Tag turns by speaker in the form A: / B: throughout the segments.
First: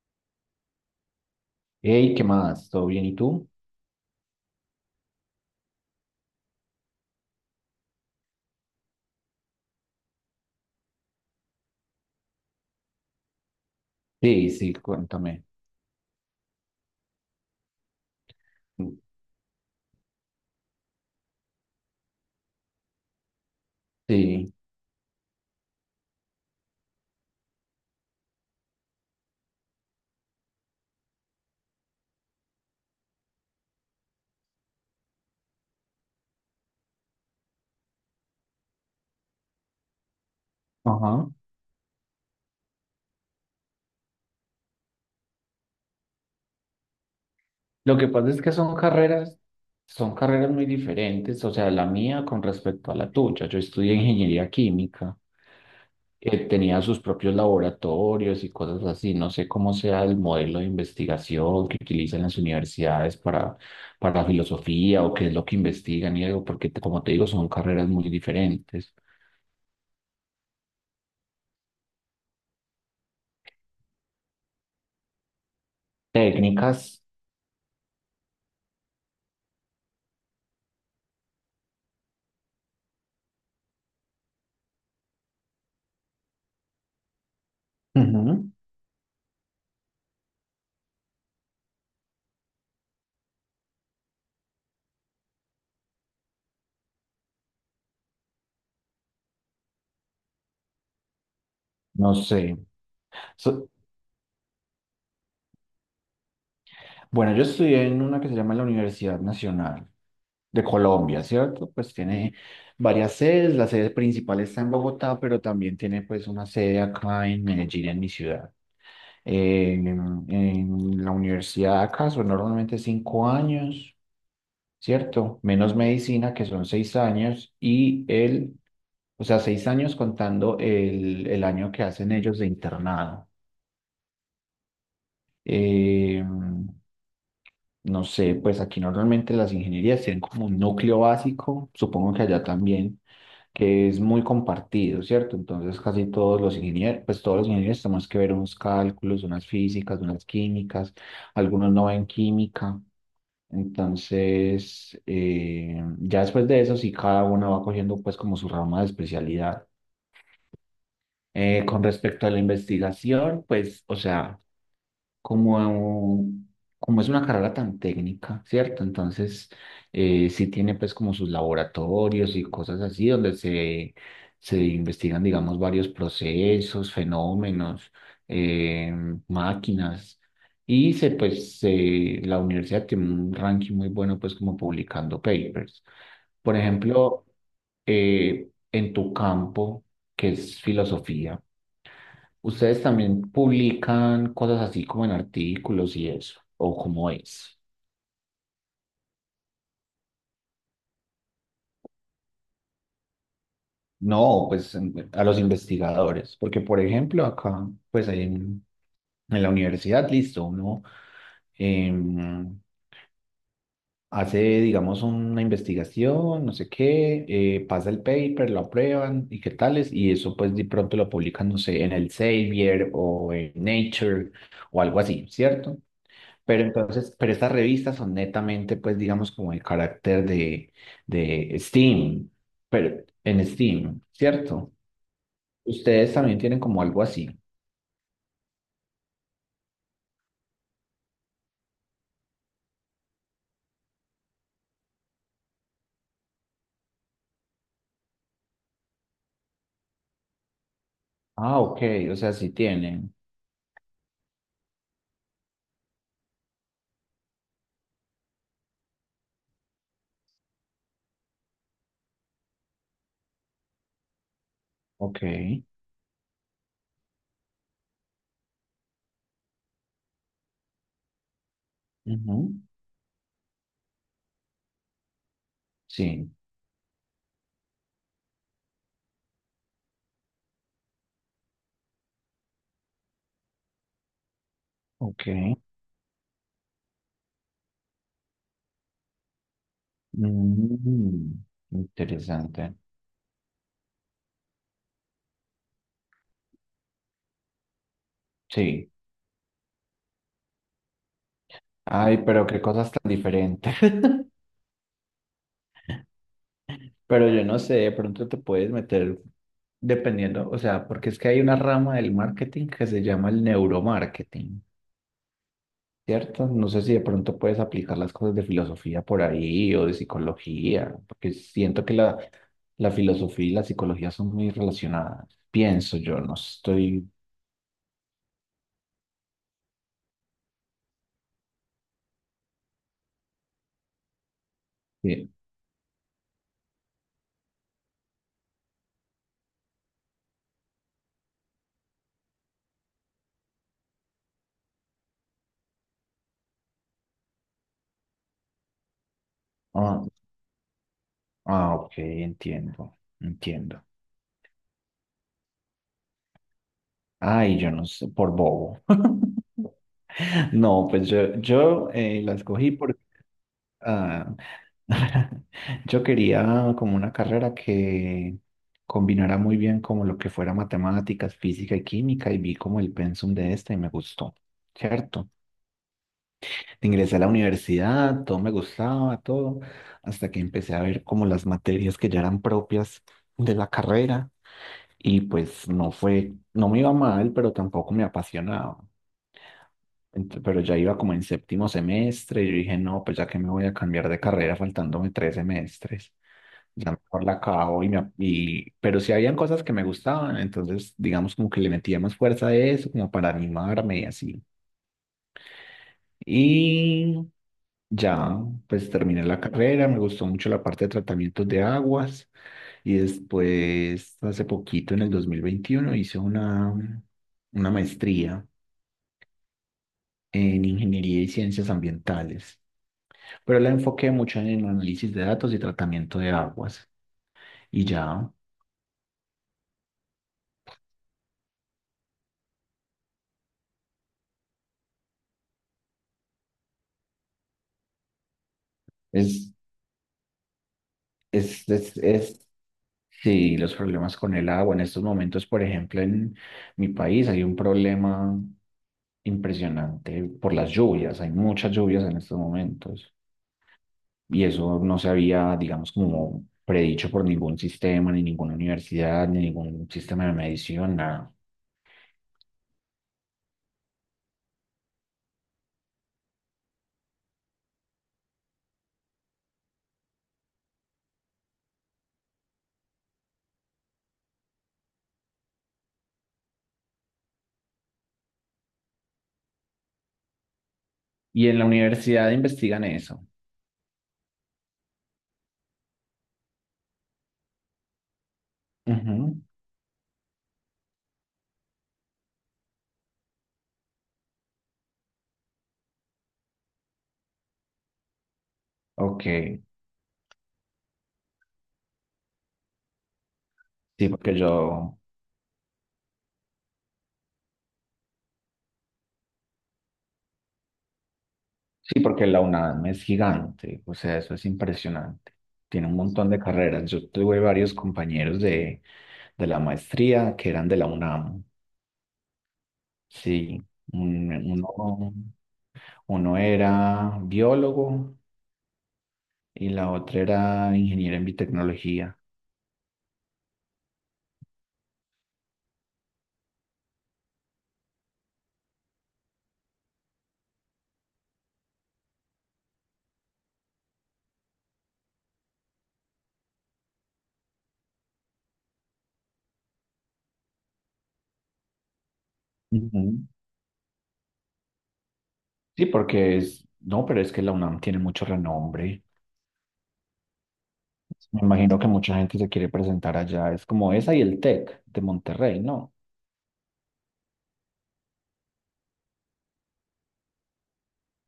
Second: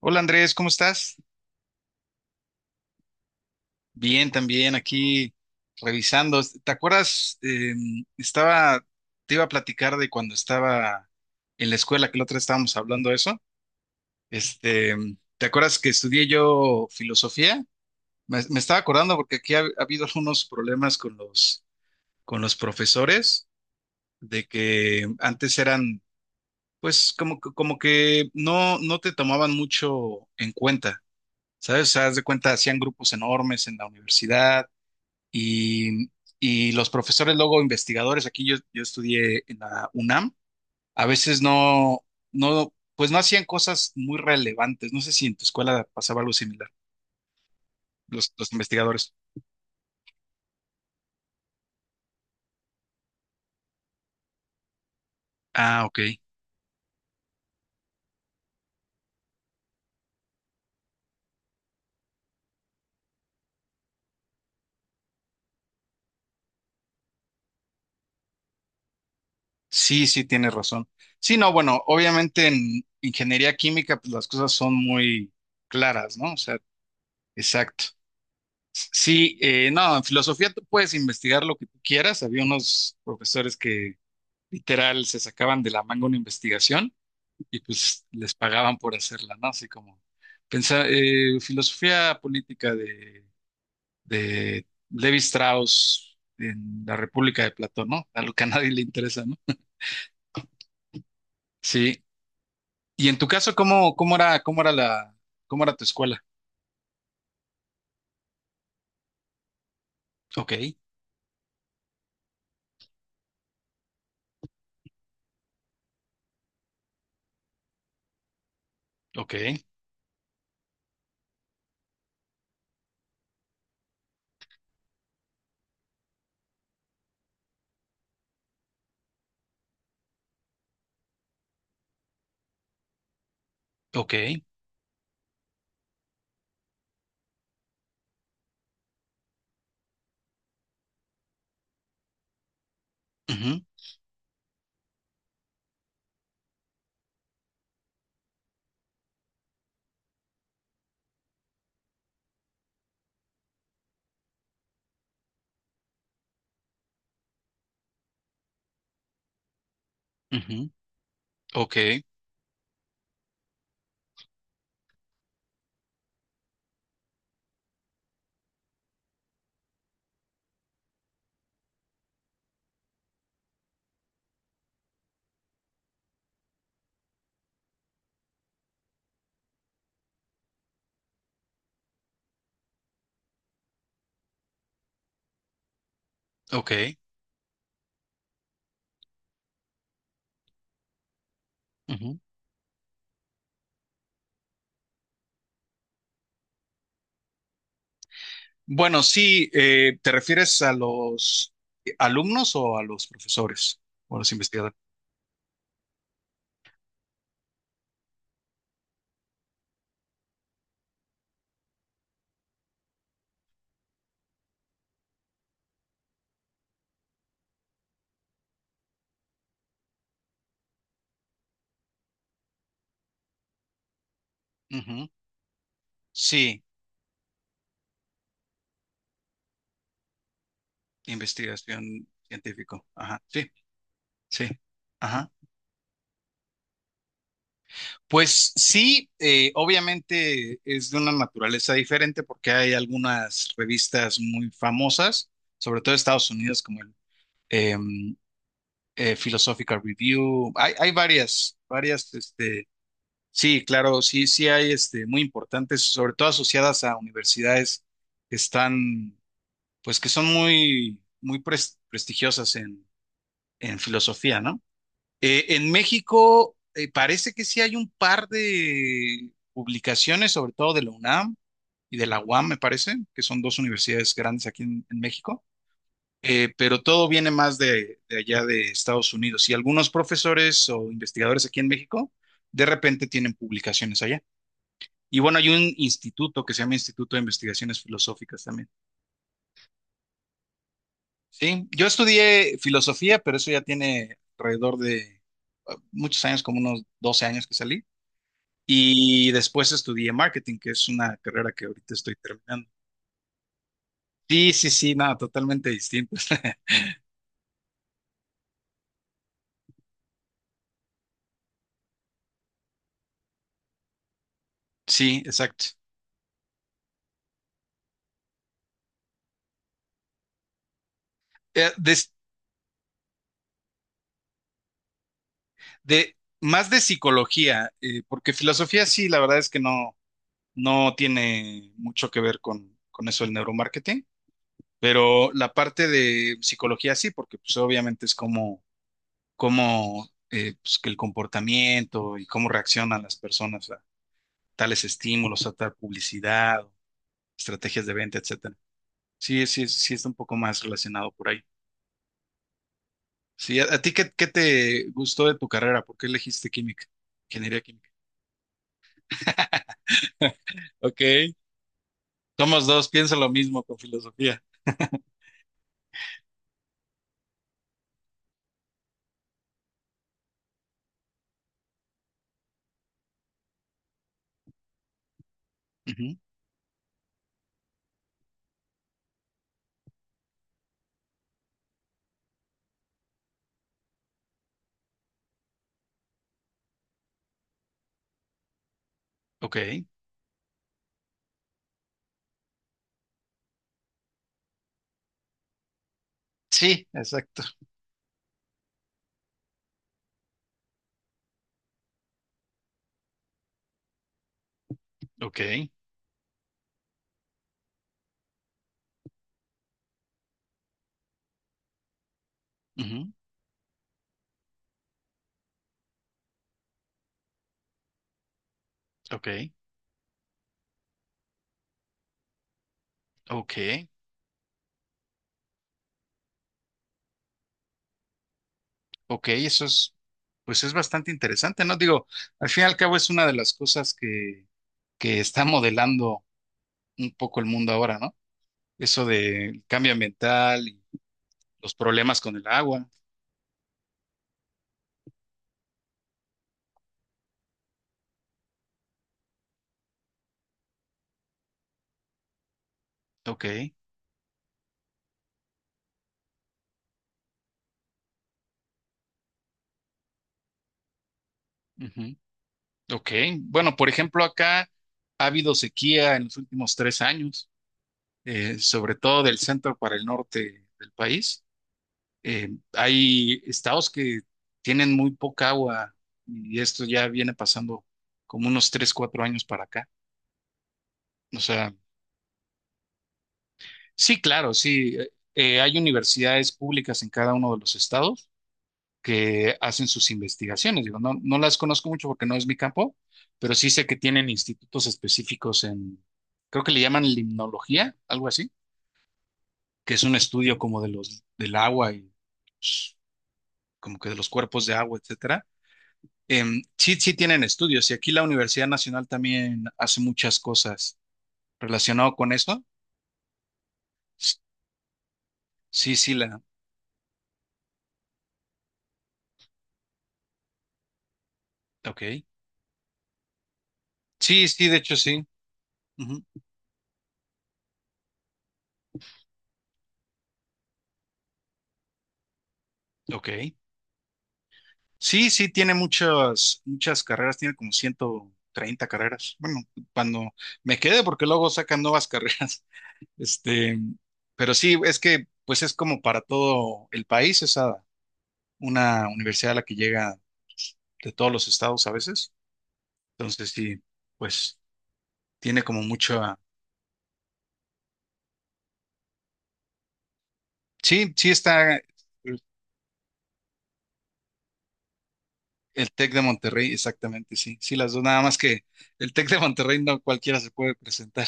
A: Hola Andrés, ¿cómo estás?
B: Hey, ¿qué más? ¿Todo bien? ¿Y tú?
A: Bien, también aquí revisando. ¿Te acuerdas? Estaba, Te iba a platicar de cuando estaba en la escuela, que la otra vez estábamos hablando de eso.
B: Sí, sí,
A: Este,
B: cuéntame.
A: ¿Te acuerdas que estudié yo filosofía? Me estaba acordando porque aquí ha habido algunos problemas con los, profesores, de
B: Sí,
A: que antes eran, pues, como que no te tomaban mucho en cuenta. ¿Sabes? O sea, haz de cuenta, hacían grupos enormes en la universidad. Y, y los profesores, luego investigadores, aquí yo estudié en la UNAM, a
B: ajá.
A: veces no, pues no hacían cosas muy relevantes. No sé si en tu escuela pasaba algo similar,
B: Lo que pasa es
A: los
B: que
A: investigadores.
B: son carreras muy diferentes, o sea, la mía con respecto a la tuya. Yo estudié ingeniería química,
A: Ah, ok.
B: tenía sus propios laboratorios y cosas así. No sé cómo sea el modelo de investigación que utilizan las universidades para filosofía o qué es lo que investigan y algo, porque como te digo, son carreras muy diferentes.
A: Sí, sí, tienes razón. Sí, no, bueno, obviamente en ingeniería química, pues las cosas son muy claras, ¿no? O sea,
B: Técnicas,
A: exacto. Sí, no, en filosofía tú puedes investigar lo que tú quieras. Había unos profesores que literal se sacaban de la manga una investigación y pues les
B: ujú,
A: pagaban por hacerla, ¿no? Así como pensar, filosofía política de, Levi Strauss en la República de Platón, ¿no? A lo que a nadie le interesa, ¿no? Sí.
B: no sé.
A: Y en tu caso,
B: So,
A: cómo era tu escuela?
B: bueno, yo estudié en una que se llama la Universidad Nacional
A: Ok,
B: de Colombia, ¿cierto? Pues tiene varias sedes, la sede principal está en Bogotá, pero también tiene pues una sede acá en Medellín, en mi ciudad.
A: ok,
B: En la universidad acá son normalmente cinco años, ¿cierto? Menos medicina, que son seis años, o sea, seis años contando el año que hacen ellos de internado.
A: ok,
B: Em, No sé, pues aquí normalmente las ingenierías tienen como un núcleo básico, supongo que allá también,
A: ujú,
B: que es muy compartido, ¿cierto? Entonces casi todos los ingenieros, pues todos los ingenieros tenemos que ver unos cálculos, unas físicas, unas químicas, algunos no ven química. Entonces, ya después de eso, sí, cada uno va cogiendo pues como su rama de especialidad.
A: ujú, ok,
B: Con respecto a la investigación, pues, o sea, como, como es una carrera tan técnica, ¿cierto? Entonces, sí tiene pues como sus laboratorios y cosas así donde se investigan, digamos, varios procesos, fenómenos, eh, máquinas. Y se, pues, la universidad tiene un ranking muy bueno, pues, como publicando papers. Por
A: ok,
B: ejemplo, en tu campo, que es filosofía,
A: ujú.
B: ¿ustedes también publican cosas así como en artículos y eso? ¿O cómo es?
A: Bueno, sí, ¿te refieres a los alumnos o a los profesores o a los
B: No, pues
A: investigadores?
B: a los investigadores, porque por ejemplo acá, en la universidad, listo, uno em, hace, digamos, una investigación, no sé qué, pasa el paper, lo aprueban y qué tales, y eso pues de pronto lo publican, no sé, en el Elsevier o en Nature o algo
A: Ujú.
B: así, ¿cierto? Pero
A: Sí.
B: entonces, pero estas revistas son netamente, pues, digamos, como el carácter de
A: Investigación
B: Steam,
A: científico.
B: pero
A: Ajá.
B: en
A: Sí,
B: Steam,
A: sí.
B: ¿cierto?
A: Ajá.
B: Ustedes también tienen como algo así.
A: Pues sí, obviamente es de una naturaleza diferente porque hay algunas revistas muy famosas, sobre todo de Estados Unidos, como el em, Philosophical Review. Hay varias,
B: Ah, ok, o sea, sí tienen.
A: sí, claro, sí, sí hay, muy importantes, sobre todo asociadas a universidades que están, pues que son muy, muy prestigiosas en, filosofía, ¿no?
B: Ok,
A: En México parece que sí hay un par de publicaciones, sobre todo de la UNAM y de la UAM,
B: ujú,
A: me parece, que son dos universidades grandes aquí en, México.
B: sí,
A: Pero todo viene más de, allá de Estados Unidos, y algunos profesores o investigadores aquí en México de repente tienen publicaciones allá. Y bueno, hay
B: ok.
A: un instituto que se llama Instituto de Investigaciones Filosóficas también.
B: Mm,
A: Sí, yo estudié
B: interesante.
A: filosofía, pero eso ya tiene alrededor de muchos años, como unos 12 años que salí.
B: Sí.
A: Y después estudié marketing, que es una carrera que ahorita estoy
B: Ay, pero qué
A: terminando.
B: cosas tan diferentes.
A: Sí, sí, sí, nada, totalmente distinto.
B: Pero yo no sé, de pronto te puedes meter dependiendo, o sea, porque es que hay una rama del marketing que se llama el neuromarketing.
A: Sí, exacto.
B: ¿Cierto? No sé si de pronto puedes aplicar las cosas de filosofía por ahí o de psicología, porque
A: Eh,
B: siento que
A: des-
B: la filosofía y la psicología son muy relacionadas. Pienso yo, no
A: Más de
B: estoy...
A: psicología, porque filosofía sí, la verdad es que no, no tiene mucho que ver con, eso del neuromarketing, pero
B: bien.
A: la parte de psicología sí, porque pues obviamente es que el comportamiento y cómo reaccionan las personas a tales estímulos, a tal publicidad, estrategias de venta, etc. Sí, sí, sí
B: Ah,
A: está un poco más relacionado por ahí.
B: ah, ok, entiendo,
A: Sí, a
B: entiendo.
A: ti qué te gustó de tu carrera? ¿Por qué elegiste química?
B: Ay,
A: Ingeniería
B: yo no
A: química.
B: sé, por bobo. No, pues
A: Ok.
B: yo, yo eh, la
A: Somos
B: escogí
A: dos,
B: porque
A: piensa lo mismo con
B: ah,
A: filosofía.
B: yo quería como una carrera que combinara muy bien como lo que fuera matemáticas, física y química y vi como el pensum de esta y me gustó, ¿cierto?
A: Ujú.
B: Ingresé a la universidad, todo me gustaba, todo, hasta que empecé a ver como las materias que ya eran propias de la carrera y pues no fue, no me iba mal, pero tampoco me apasionaba.
A: Ok.
B: Pero ya iba como en séptimo semestre y yo dije, no, pues ya que me voy a cambiar de carrera faltándome tres semestres,
A: Sí,
B: ya mejor la
A: exacto.
B: acabo y pero sí habían cosas que me gustaban, entonces digamos como que le metía más fuerza a eso, como para animarme y así.
A: Ok.
B: Y ya, pues terminé la carrera, me gustó mucho la parte de tratamientos de aguas y
A: Ujú.
B: después, hace poquito, en el 2021 hice una maestría
A: Ok.
B: en ingeniería y ciencias ambientales, pero la
A: Ok.
B: enfoqué mucho en análisis de datos y tratamiento de aguas. Y ya,
A: Ok. Eso es, pues es bastante interesante, ¿no? Digo, al fin y al cabo es una de las cosas que está modelando un poco el mundo ahora, ¿no? Eso
B: es,
A: del cambio ambiental y
B: es,
A: los
B: es,
A: problemas con el
B: es,
A: agua.
B: sí, los problemas con el agua. En estos momentos, por ejemplo, en mi país hay un problema impresionante por las lluvias. Hay muchas lluvias en estos momentos.
A: Ok.
B: Y eso no se había, digamos, como predicho por ningún sistema, ni ninguna universidad, ni ningún sistema de medición, nada.
A: Ujú. Ok, bueno, por ejemplo, acá ha habido sequía en los últimos 3 años, sobre todo del centro para el norte del país. Hay estados que tienen muy poca agua y esto ya viene pasando como unos 3, 4 años para acá. O
B: Y en la
A: sea,
B: universidad investigan eso.
A: sí, claro, sí, hay universidades públicas en cada uno de los estados
B: Ujú,
A: que hacen sus investigaciones. Digo, no las conozco mucho porque no es mi campo, pero sí sé que tienen institutos específicos en, creo que le llaman limnología, algo así,
B: ok,
A: que es un estudio como de los, del agua y pues, como
B: sí,
A: que de los
B: porque
A: cuerpos de
B: yo,
A: agua, etcétera. Sí, sí tienen estudios y aquí la Universidad Nacional también hace muchas cosas
B: sí,
A: relacionado
B: porque
A: con
B: la
A: esto.
B: UNAM es gigante, o sea, eso es impresionante. Tiene
A: Sí,
B: un
A: sí,
B: montón de carreras. Yo tuve varios compañeros de la maestría que eran de la UNAM.
A: ok.
B: Sí, un-
A: Sí, sí, de hecho
B: uno,
A: sí. Ujú.
B: uno era biólogo y la otra era ingeniera en biotecnología.
A: Ok. Sí, sí, tiene muchas, muchas carreras, tiene como 130 carreras. Bueno, cuando me quede, porque luego sacan nuevas carreras. Este, pero sí, es que pues es como para todo el país, es una universidad a la que llega de todos los estados a veces.
B: Ujú.
A: Entonces sí, pues tiene como
B: Sí,
A: mucho.
B: porque es, no, pero es que la UNAM tiene mucho renombre.
A: Sí, sí
B: Me imagino
A: está
B: que mucha gente
A: el,
B: se quiere presentar allá. Es como esa y el TEC de Monterrey,
A: el
B: ¿no?
A: TEC de Monterrey, exactamente, sí. Sí, las dos, nada más que el TEC de Monterrey no cualquiera se puede presentar.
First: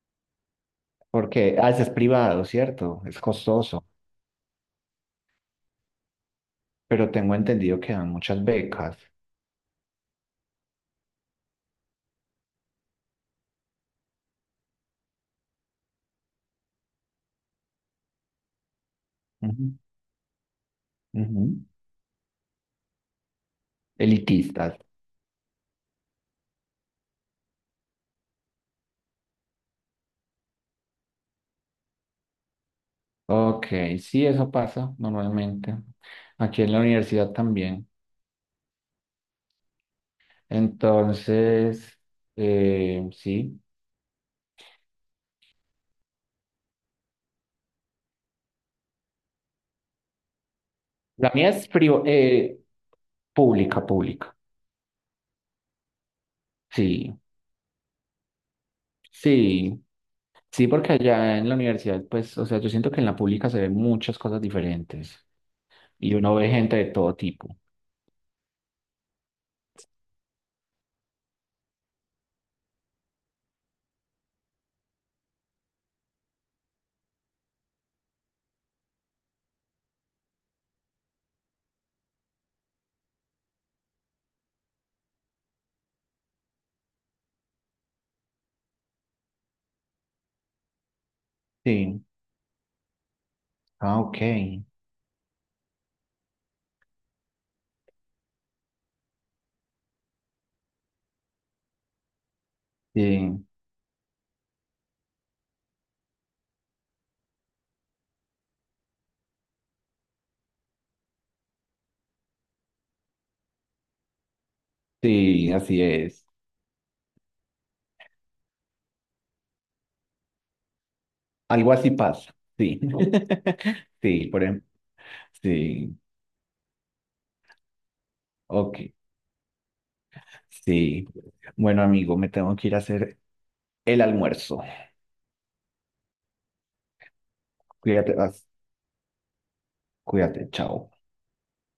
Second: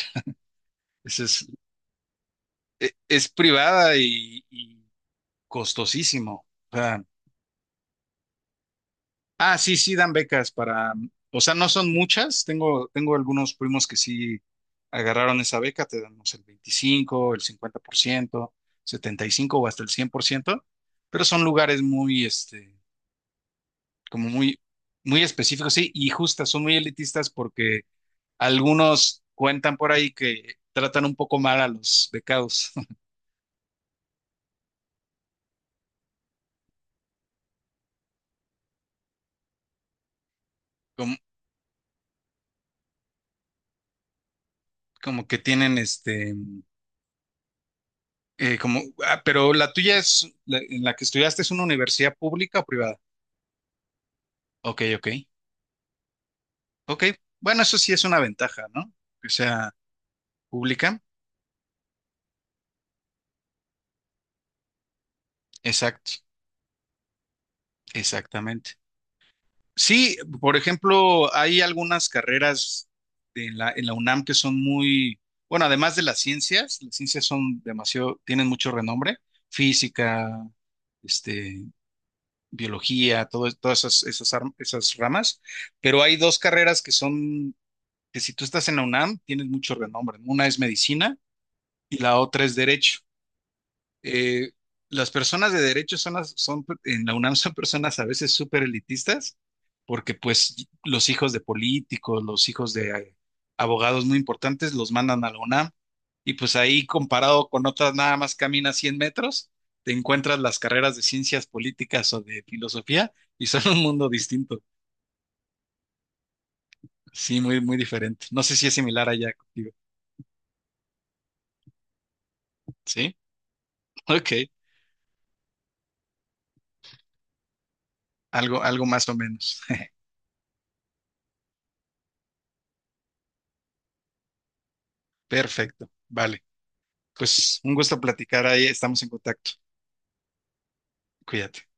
A: Ese es,
B: Porque, ah, ese es privado, ¿cierto? Es
A: es
B: costoso,
A: privada y costosísimo. O sea,
B: pero tengo entendido que dan muchas becas.
A: ah, sí, sí dan becas para, o sea, no son muchas. Tengo algunos primos que sí agarraron esa beca, te damos el 25, el 50%, 75 o
B: Ujú,
A: hasta el 100%, pero son
B: ujú.
A: lugares muy, como muy,
B: Elitistas.
A: muy específicos, sí, y justas, son muy elitistas porque algunos cuentan por ahí que tratan un poco mal a los becados.
B: Ok, sí, eso pasa normalmente. Aquí en la universidad también.
A: Como,
B: Entonces, sí.
A: como que tienen, como, ah, ¿pero la tuya es, en la que
B: La
A: estudiaste es
B: mía
A: una
B: es priva-
A: universidad pública
B: eh,
A: o privada?
B: pública, pública.
A: Ok, ok. Ok,
B: Sí,
A: bueno, eso sí es una ventaja, ¿no? Que sea
B: sí. Sí, porque
A: pública.
B: allá en la universidad, pues, o sea, yo siento que en la pública se ven muchas cosas diferentes y
A: Exacto,
B: uno ve gente de todo tipo.
A: exactamente. Sí, por ejemplo, hay algunas carreras en la, UNAM que son muy, bueno, además de las ciencias son demasiado, tienen mucho renombre, física, este, biología, todas esas, esas, esas ramas, pero hay dos carreras que son, que si tú estás en la UNAM, tienes mucho renombre, ¿no? Una es medicina y
B: Sí.
A: la otra es derecho.
B: Ah, ok.
A: Eh, las personas de derecho son, son en la UNAM, son personas a veces súper elitistas, porque pues los hijos de políticos, los hijos de
B: Sí,
A: abogados muy importantes los mandan a la UNAM, y pues ahí comparado con otras nada más caminas 100 metros, te encuentras las carreras de ciencias políticas o de filosofía y son un mundo distinto.
B: sí, así es.
A: Sí, muy, muy diferente. No sé si es similar allá contigo.
B: Algo así pasa. Sí.
A: Sí,
B: Sí,
A: ok.
B: por ejemplo. Sí,
A: Algo,
B: ok.
A: algo más o menos.
B: Sí. Bueno, amigo, me tengo que ir a hacer el almuerzo.
A: Perfecto. Vale. Pues un gusto
B: Cuídate,
A: platicar
B: vas.
A: ahí. Estamos en contacto.
B: Cuídate, chao.
A: Cuídate.